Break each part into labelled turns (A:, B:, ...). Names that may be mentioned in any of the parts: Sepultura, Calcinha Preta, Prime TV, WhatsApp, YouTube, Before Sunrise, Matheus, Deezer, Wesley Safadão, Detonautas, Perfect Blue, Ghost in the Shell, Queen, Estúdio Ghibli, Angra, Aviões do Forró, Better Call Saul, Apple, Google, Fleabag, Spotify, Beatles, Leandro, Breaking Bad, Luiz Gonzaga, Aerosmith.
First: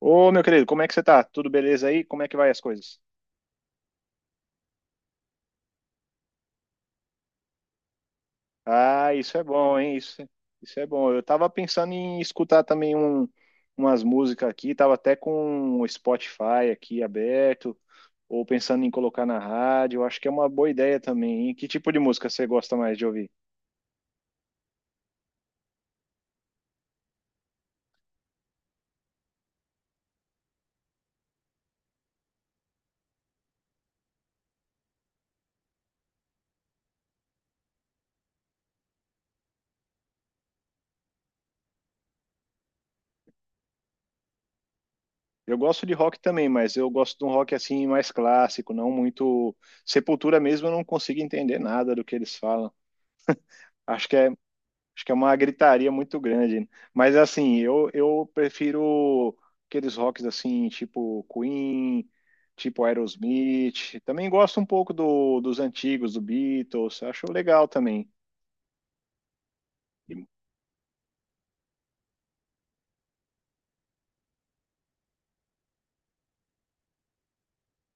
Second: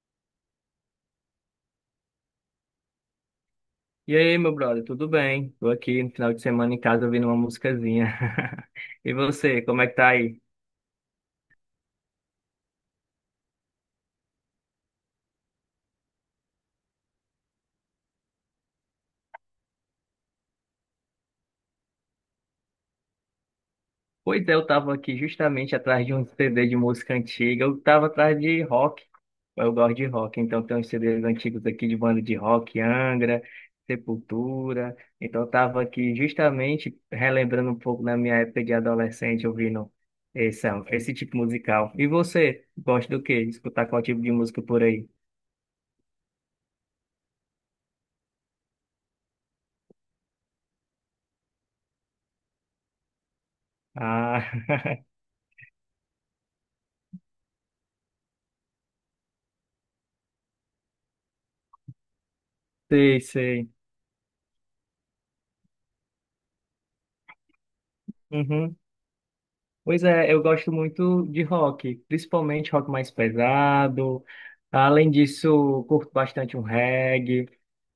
A: Ô, meu querido, como é que você tá? Tudo beleza aí? Como é que vai as coisas?
B: E aí, meu brother, tudo bem? Tô aqui no final de semana em casa ouvindo uma musicazinha. E
A: Ah, isso é
B: você,
A: bom,
B: como é que
A: hein?
B: tá
A: Isso,
B: aí?
A: isso é bom. Eu tava pensando em escutar também umas músicas aqui, tava até com o Spotify aqui aberto, ou pensando em colocar na rádio. Eu acho que é uma boa ideia também, hein? Que tipo de música você gosta mais de ouvir?
B: Pois é, eu tava aqui justamente atrás de um CD de música antiga. Eu tava atrás de rock. Eu gosto de rock, então tem uns CDs antigos aqui de banda de rock, Angra, Sepultura. Então eu tava aqui justamente relembrando um pouco da minha época de adolescente ouvindo esse tipo musical. E você, gosta do quê? Escutar qual tipo de música por aí?
A: Eu gosto de rock também, mas eu gosto de um rock assim mais clássico, não muito. Sepultura mesmo, eu não consigo entender nada do que eles falam. Acho que é, Acho
B: Ah,
A: que é uma gritaria muito grande, né? Mas assim, eu prefiro aqueles rocks assim, tipo Queen, tipo
B: sei, sei.
A: Aerosmith. Também gosto um pouco dos antigos, do Beatles. Acho legal também.
B: Uhum. Pois
A: E-
B: é, eu gosto muito de rock, principalmente rock mais pesado. Além disso, curto bastante um reggae.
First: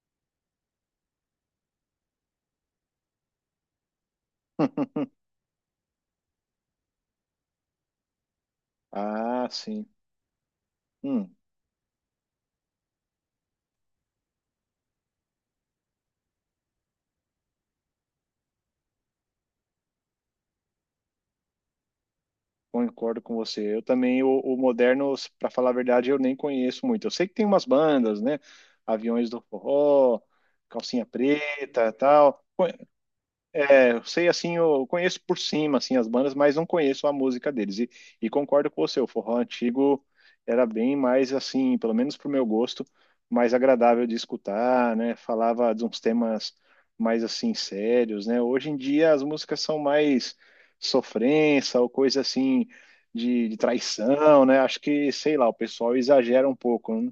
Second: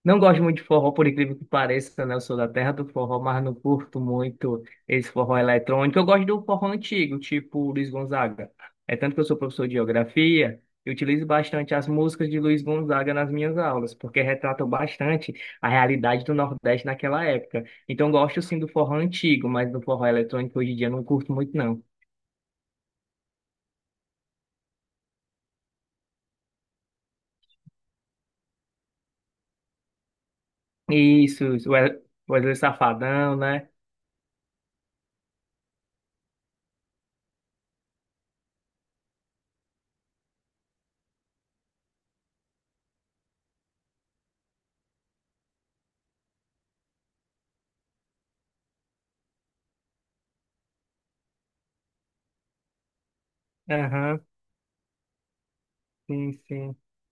B: Não gosto muito de forró, por incrível que pareça, né? Eu sou da terra do forró, mas não curto muito esse forró eletrônico. Eu gosto do forró antigo, tipo Luiz Gonzaga. É tanto que eu sou
A: Ah,
B: professor de
A: sim.
B: geografia, eu utilizo
A: Hum,
B: bastante as músicas de Luiz Gonzaga nas minhas aulas, porque retratam bastante a realidade do Nordeste naquela época. Então, eu gosto sim do forró antigo, mas do forró eletrônico hoje em dia eu não curto muito, não.
A: concordo com você. Eu também, o moderno, para falar a verdade, eu nem conheço muito. Eu sei que tem umas bandas, né? Aviões do Forró, Calcinha
B: Isso,
A: Preta,
B: o
A: tal.
B: Wesley Safadão, né?
A: É, eu sei assim, eu conheço por cima assim as bandas, mas não conheço a música deles. E concordo com você, o forró antigo era bem mais assim, pelo menos pro meu gosto, mais agradável de escutar, né? Falava de uns temas mais assim sérios, né? Hoje em dia as músicas são mais sofrência ou coisa assim de
B: Aham,
A: traição, né? Acho que, sei lá, o pessoal
B: sim,
A: exagera um
B: sim.
A: pouco, né?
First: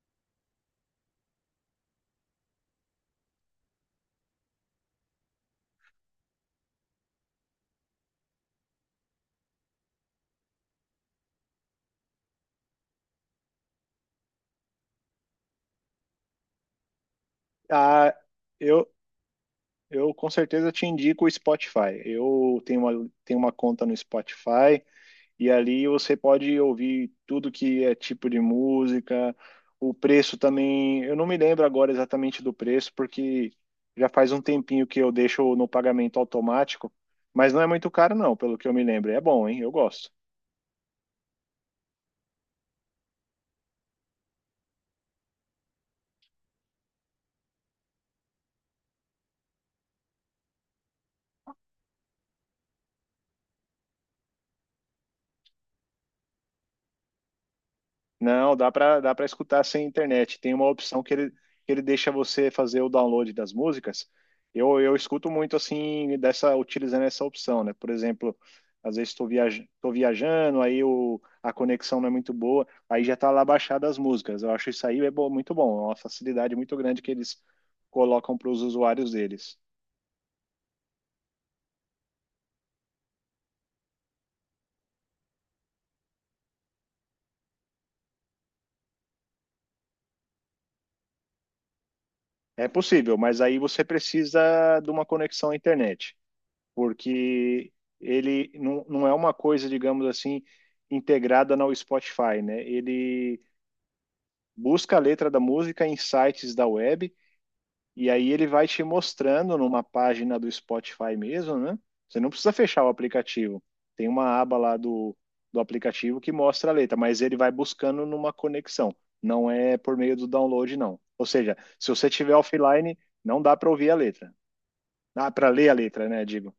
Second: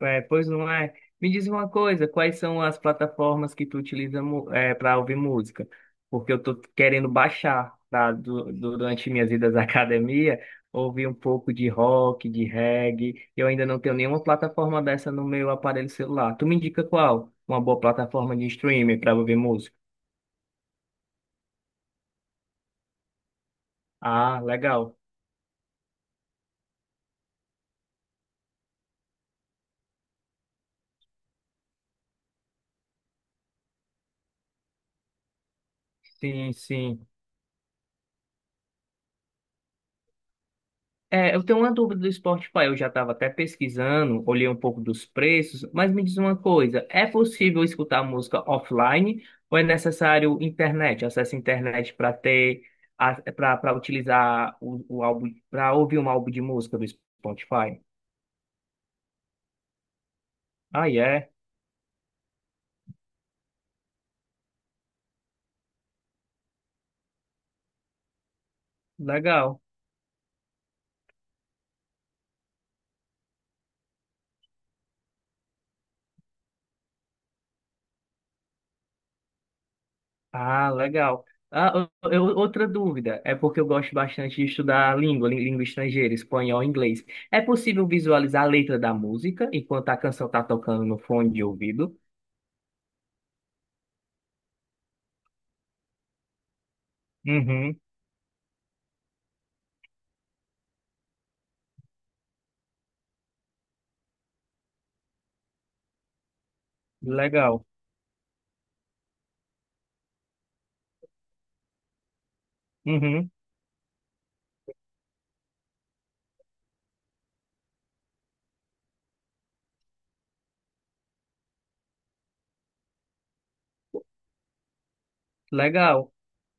B: É, pois não é. Me diz uma coisa, quais são as plataformas que tu utiliza para ouvir música? Porque eu tô querendo baixar, tá? Durante minhas idas à academia, ouvir um pouco de rock, de reggae. Eu ainda não tenho nenhuma plataforma dessa no meu aparelho celular. Tu me indica qual? Uma boa
A: Ah,
B: plataforma de
A: eu,
B: streaming para ouvir música?
A: Eu com certeza te indico o Spotify. Eu tenho tenho uma conta no
B: Ah,
A: Spotify
B: legal.
A: e ali você pode ouvir tudo que é tipo de música. O preço também, eu não me lembro agora exatamente do preço, porque já faz um tempinho que eu deixo no pagamento
B: Sim,
A: automático,
B: sim.
A: mas não é muito caro, não, pelo que eu me lembro. É bom, hein? Eu gosto.
B: É, eu tenho uma dúvida do Spotify. Eu já estava até pesquisando, olhei um pouco dos preços, mas me diz uma coisa: é possível escutar música offline ou é necessário internet, acesso à internet para ter, para utilizar o álbum, para ouvir um álbum de música do Spotify?
A: Não, dá para escutar sem internet. Tem uma
B: Ah,
A: opção que
B: é,
A: que ele deixa você fazer o download das músicas. Eu escuto muito assim dessa utilizando essa opção, né? Por exemplo, às vezes estou
B: legal.
A: viaj tô viajando, aí a conexão não é muito boa, aí já tá lá baixada as músicas. Eu acho isso aí é muito bom, é uma facilidade muito grande que eles colocam para os usuários deles.
B: Ah, legal. Ah, outra dúvida, é porque eu gosto bastante de estudar língua, língua estrangeira, espanhol, inglês. É possível visualizar a letra da música enquanto a canção está tocando no fone de ouvido?
A: É possível, mas aí você precisa de uma conexão à internet, porque
B: Uhum,
A: ele não, não é uma coisa, digamos assim, integrada no Spotify, né? Ele busca a letra da música em sites da web
B: legal.
A: e aí ele vai te mostrando numa página do Spotify mesmo, né? Você não precisa fechar o
B: Uhum,
A: aplicativo. Tem uma aba lá do aplicativo que mostra a letra, mas ele vai buscando numa conexão. Não é por meio do download, não. Ou seja, se você tiver offline, não dá para ouvir a letra. Dá para ler a letra,
B: legal.
A: né? Digo,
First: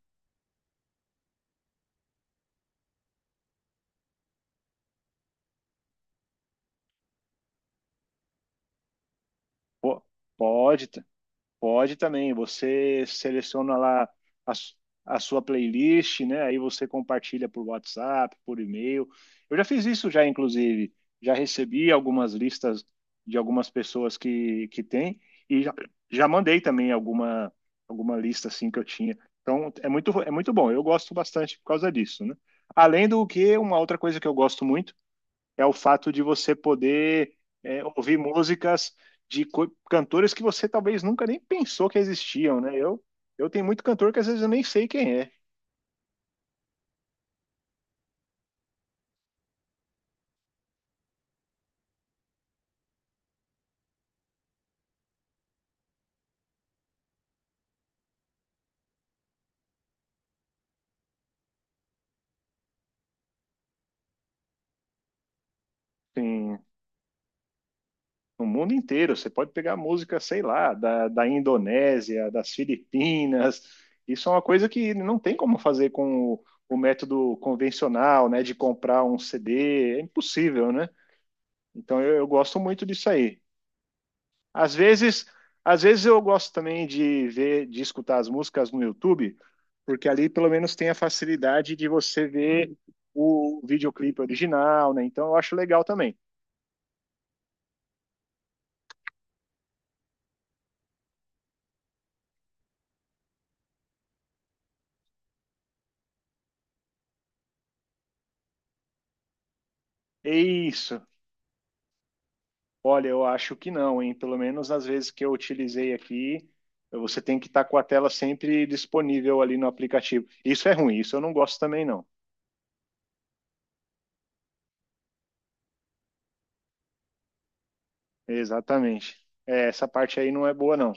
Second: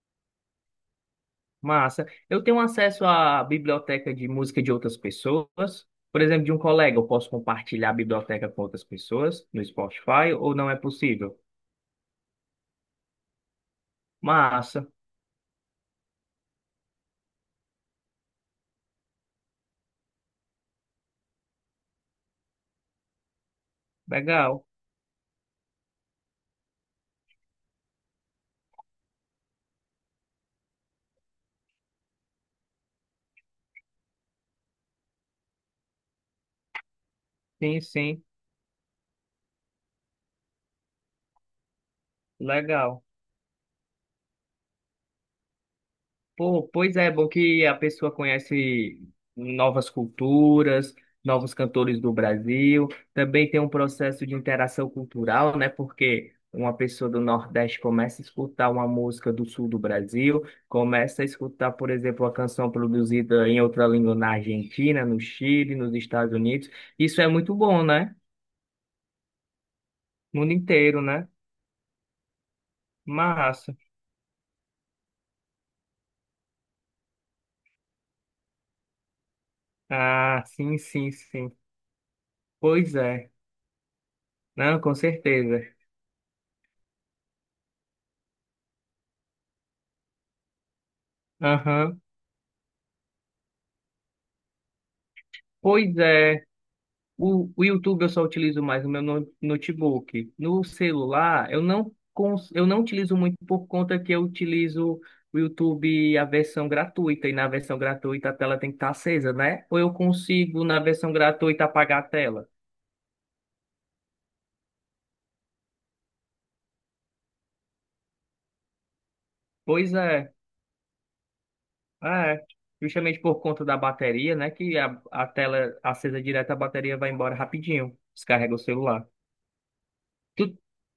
B: Massa. Eu tenho acesso à biblioteca de música de outras pessoas? Por exemplo, de um colega, eu posso compartilhar a biblioteca com outras pessoas no
A: pô,
B: Spotify ou não é
A: pode.
B: possível?
A: Pode também, você seleciona lá a, su-
B: Massa.
A: a sua playlist, né? Aí você compartilha por WhatsApp, por e-mail. Eu já fiz isso já, inclusive. Já recebi algumas listas de algumas pessoas
B: Legal.
A: que têm e já mandei também alguma lista assim que eu tinha. Então, é muito bom. Eu gosto bastante por causa disso, né? Além do que, uma outra coisa que eu gosto muito é o fato de você poder
B: Sim,
A: é, ouvir
B: sim.
A: músicas de cantores que você talvez nunca nem pensou que existiam, né?
B: Legal.
A: Eu tenho muito cantor que às vezes eu nem sei quem é.
B: Pô, pois é, é bom que a pessoa conhece novas culturas, novos cantores do Brasil. Também tem um processo de interação cultural, né? Porque uma pessoa do Nordeste começa a escutar uma música do Sul do Brasil, começa a escutar, por exemplo, uma canção produzida em outra língua na Argentina, no Chile, nos Estados
A: Tem
B: Unidos. Isso é muito bom, né?
A: no mundo inteiro, você pode pegar música, sei
B: Mundo
A: lá,
B: inteiro,
A: da
B: né?
A: Indonésia, das Filipinas.
B: Massa.
A: Isso é uma coisa que não tem como fazer com o método convencional, né? De comprar um CD, é
B: Ah,
A: impossível,
B: sim,
A: né?
B: sim, sim.
A: Então eu gosto muito
B: Pois
A: disso
B: é.
A: aí. Às
B: Não, com
A: vezes,
B: certeza.
A: às vezes eu gosto também de ver, de escutar as músicas no YouTube, porque ali pelo menos tem a facilidade de
B: Aham.
A: você ver o videoclipe original, né? Então eu acho legal
B: Pois
A: também.
B: é. O YouTube eu só utilizo mais no meu notebook. No celular, eu não, eu não utilizo muito por conta que eu utilizo o YouTube a versão gratuita, e na versão gratuita a tela tem que estar acesa, né? Ou eu
A: É
B: consigo, na
A: isso.
B: versão gratuita, apagar a tela?
A: Olha, eu acho que não, hein? Pelo menos as vezes que eu utilizei aqui, você tem que estar com a tela sempre disponível ali no
B: Pois
A: aplicativo.
B: é,
A: Isso é ruim, isso eu não gosto também, não.
B: é. Justamente por conta da bateria, né? Que a tela acesa direto, a bateria vai embora rapidinho. Descarrega o celular.
A: Exatamente. É, essa parte aí não é
B: Tu,
A: boa, não.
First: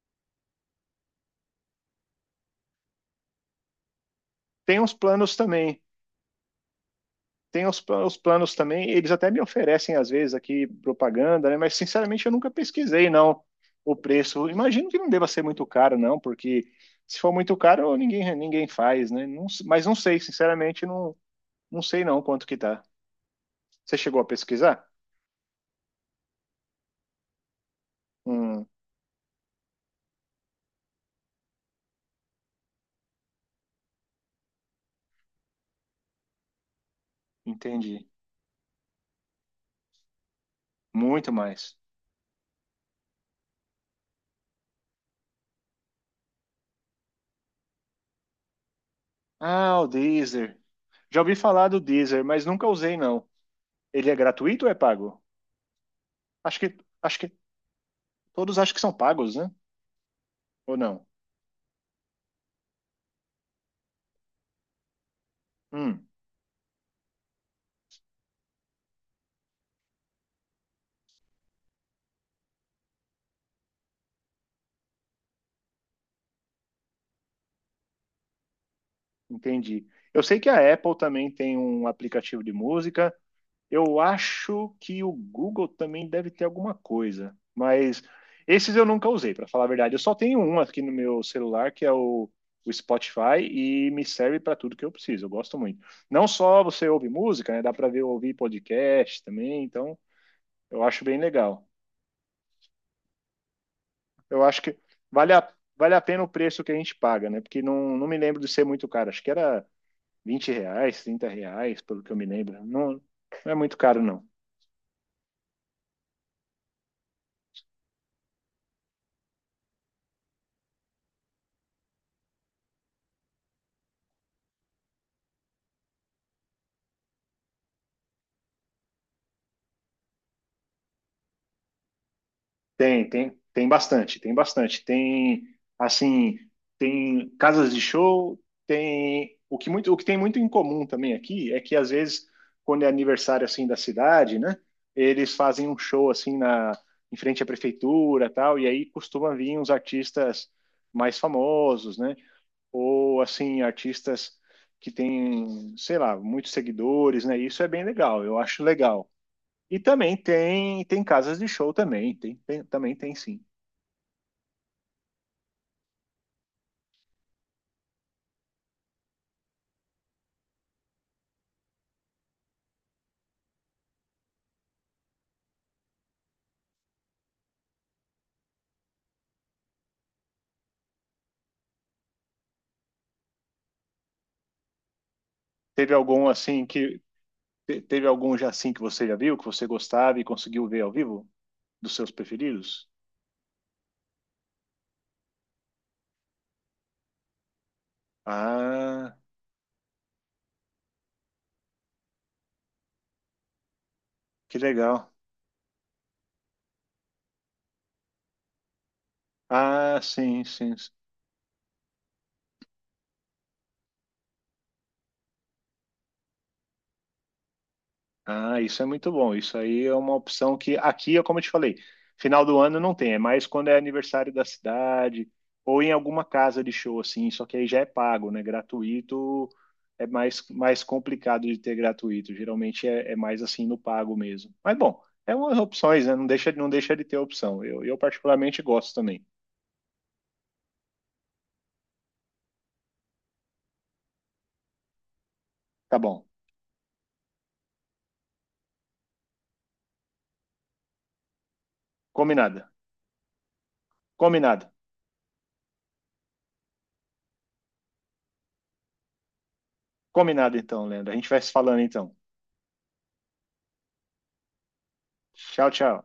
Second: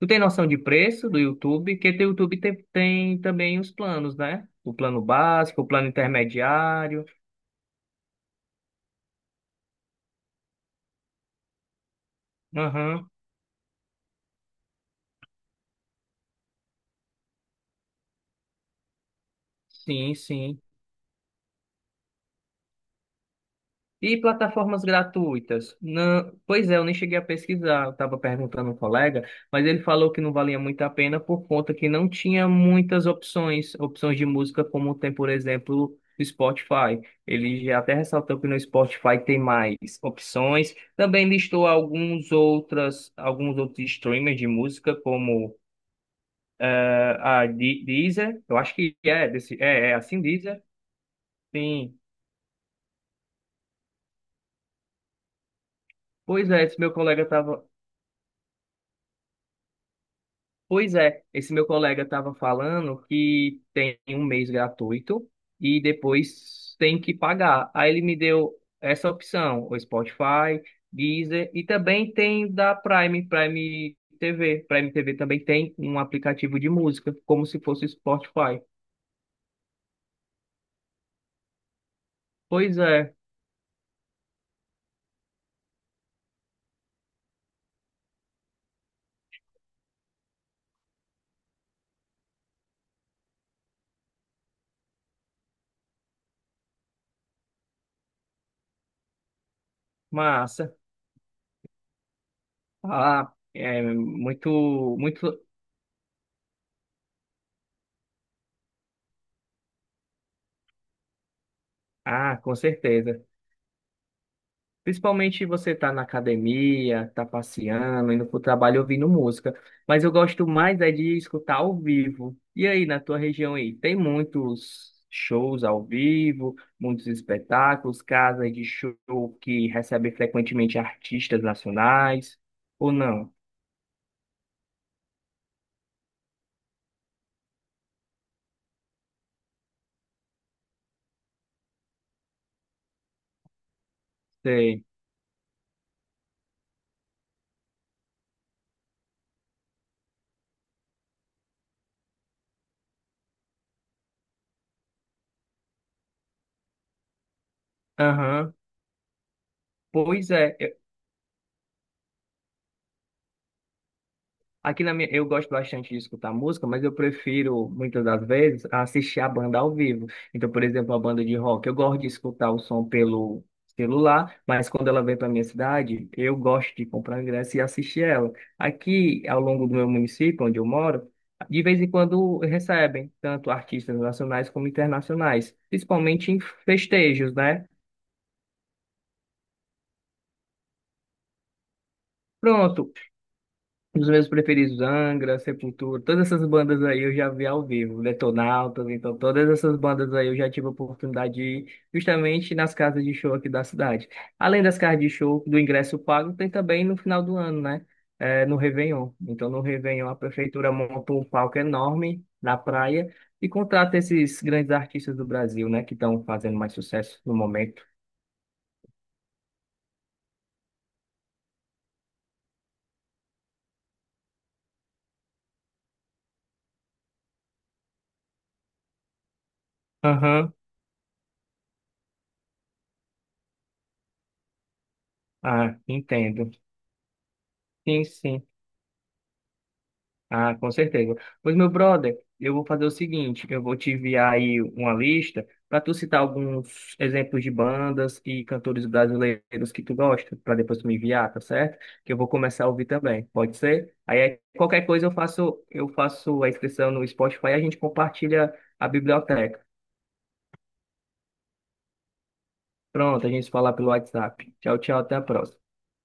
B: Tu tem noção de preço do YouTube? Porque o YouTube tem, tem também os planos, né? O
A: Tem uns
B: plano
A: planos
B: básico, o
A: também
B: plano intermediário.
A: tem os planos também, eles até me oferecem às vezes aqui propaganda, né? Mas sinceramente eu nunca pesquisei
B: Aham.
A: não o preço. Imagino que não deva ser muito caro não, porque se for muito caro ninguém faz, né? Não- mas não
B: Sim,
A: sei,
B: sim.
A: sinceramente não não sei não quanto que tá. Você
B: E
A: chegou a
B: plataformas
A: pesquisar?
B: gratuitas? Não, pois é, eu nem cheguei a pesquisar. Eu estava
A: Hum,
B: perguntando a um colega, mas ele falou que não valia muito a pena por conta que não tinha muitas opções, opções de música como tem, por exemplo, o Spotify. Ele já até
A: entendi.
B: ressaltou que no Spotify tem mais opções. Também
A: Muito
B: listou
A: mais.
B: alguns outras, alguns outros streamers de música como a Deezer. Eu acho que é desse,
A: Ah, o
B: é, é assim
A: Deezer.
B: Deezer.
A: Já ouvi falar do
B: Sim.
A: Deezer, mas nunca usei não. Ele é gratuito ou é pago?
B: Pois
A: Acho
B: é,
A: que
B: esse meu
A: acho
B: colega
A: que
B: estava
A: todos acham que são pagos, né? Ou
B: Pois
A: não?
B: é, esse meu colega estava falando que tem um mês gratuito e
A: Hum.
B: depois tem que pagar. Aí ele me deu essa opção, o Spotify, Deezer e também tem da Prime, Prime TV. Prime TV também tem um aplicativo de música, como se fosse o Spotify.
A: Entendi. Eu sei que a Apple também tem um aplicativo de
B: Pois
A: música.
B: é,
A: Eu acho que o Google também deve ter alguma coisa, mas esses eu nunca usei, para falar a verdade. Eu só tenho um aqui no meu celular, que é o Spotify, e me serve para tudo que eu preciso. Eu gosto muito. Não só você ouve música, né? Dá para ver ouvir podcast também, então
B: massa.
A: eu acho bem legal.
B: Ah, é
A: Eu
B: muito,
A: acho que vale
B: muito.
A: a, vale a pena o preço que a gente paga, né? Porque não, não me lembro de ser muito caro. Acho que era 20 reais, 30 reais, pelo que eu me
B: Ah, com
A: lembro. Não,
B: certeza.
A: não é muito caro, não.
B: Principalmente você tá na academia, tá passeando, indo pro trabalho ouvindo música. Mas eu gosto mais é de escutar ao vivo. E aí, na tua região aí, tem muitos shows ao vivo, muitos espetáculos, casas de show que recebem frequentemente artistas nacionais, ou não?
A: Tem bastante, tem bastante. Assim, tem casas de show, tem. O que muito, o que tem muito em comum também aqui é que, às vezes, quando é aniversário, assim, da cidade, né?
B: Sei.
A: Eles fazem um show, assim, em frente à prefeitura, tal, e aí costuma vir uns artistas mais famosos, né? Ou assim artistas que têm, sei lá, muitos seguidores, né? Isso é bem legal, eu
B: Aham.
A: acho legal. E também
B: Pois é,
A: tem casas de show também, também tem sim.
B: aqui na minha, eu gosto bastante de escutar música, mas eu prefiro, muitas das vezes, assistir a banda ao vivo. Então, por exemplo, a banda de rock, eu gosto de escutar o som pelo celular, mas quando ela vem para minha cidade, eu gosto de comprar ingresso e assistir ela. Aqui, ao longo do meu município, onde eu moro, de vez em quando recebem tanto artistas nacionais como internacionais,
A: Teve algum
B: principalmente em
A: assim que
B: festejos, né?
A: Teve algum já assim que você já viu, que você gostava e conseguiu ver ao vivo dos seus preferidos?
B: Pronto, um meus preferidos, Angra, Sepultura, todas essas bandas aí eu já vi ao vivo, Detonautas,
A: Ah,
B: então todas essas bandas aí eu já tive a oportunidade de ir justamente nas casas de show aqui da cidade.
A: que
B: Além das casas de
A: legal.
B: show, do ingresso pago, tem também no final do ano, né? É, no Réveillon. Então no
A: Ah,
B: Réveillon a
A: sim,
B: prefeitura
A: sim, sim.
B: monta um palco enorme na praia e contrata esses grandes artistas do Brasil, né? Que estão fazendo mais sucesso no momento.
A: Ah, isso é muito bom. Isso aí é uma opção que aqui, é como eu te falei, final do ano não tem, é mais quando é aniversário da cidade ou em alguma casa de show assim, só que aí já é pago, né? Gratuito é
B: Aham,
A: mais complicado de ter gratuito. Geralmente é mais assim no pago mesmo. Mas bom, é umas
B: ah,
A: opções, né?
B: entendo.
A: Não deixa de ter opção. Eu
B: Sim, sim.
A: particularmente gosto também.
B: Ah, com certeza. Pois, meu brother, eu vou fazer o seguinte, eu vou te enviar aí uma lista para tu
A: Tá
B: citar
A: bom.
B: alguns exemplos de bandas e cantores brasileiros que tu gosta, para depois tu me enviar, tá certo? Que eu vou
A: Combinado.
B: começar a ouvir também, pode ser?
A: Combinado.
B: Qualquer coisa eu faço a inscrição no Spotify e a gente compartilha a biblioteca.
A: Combinado então, Leandro. A gente vai se falando então.
B: Pronto, a gente se fala pelo WhatsApp. Tchau, tchau, até a próxima.
A: Tchau, tchau.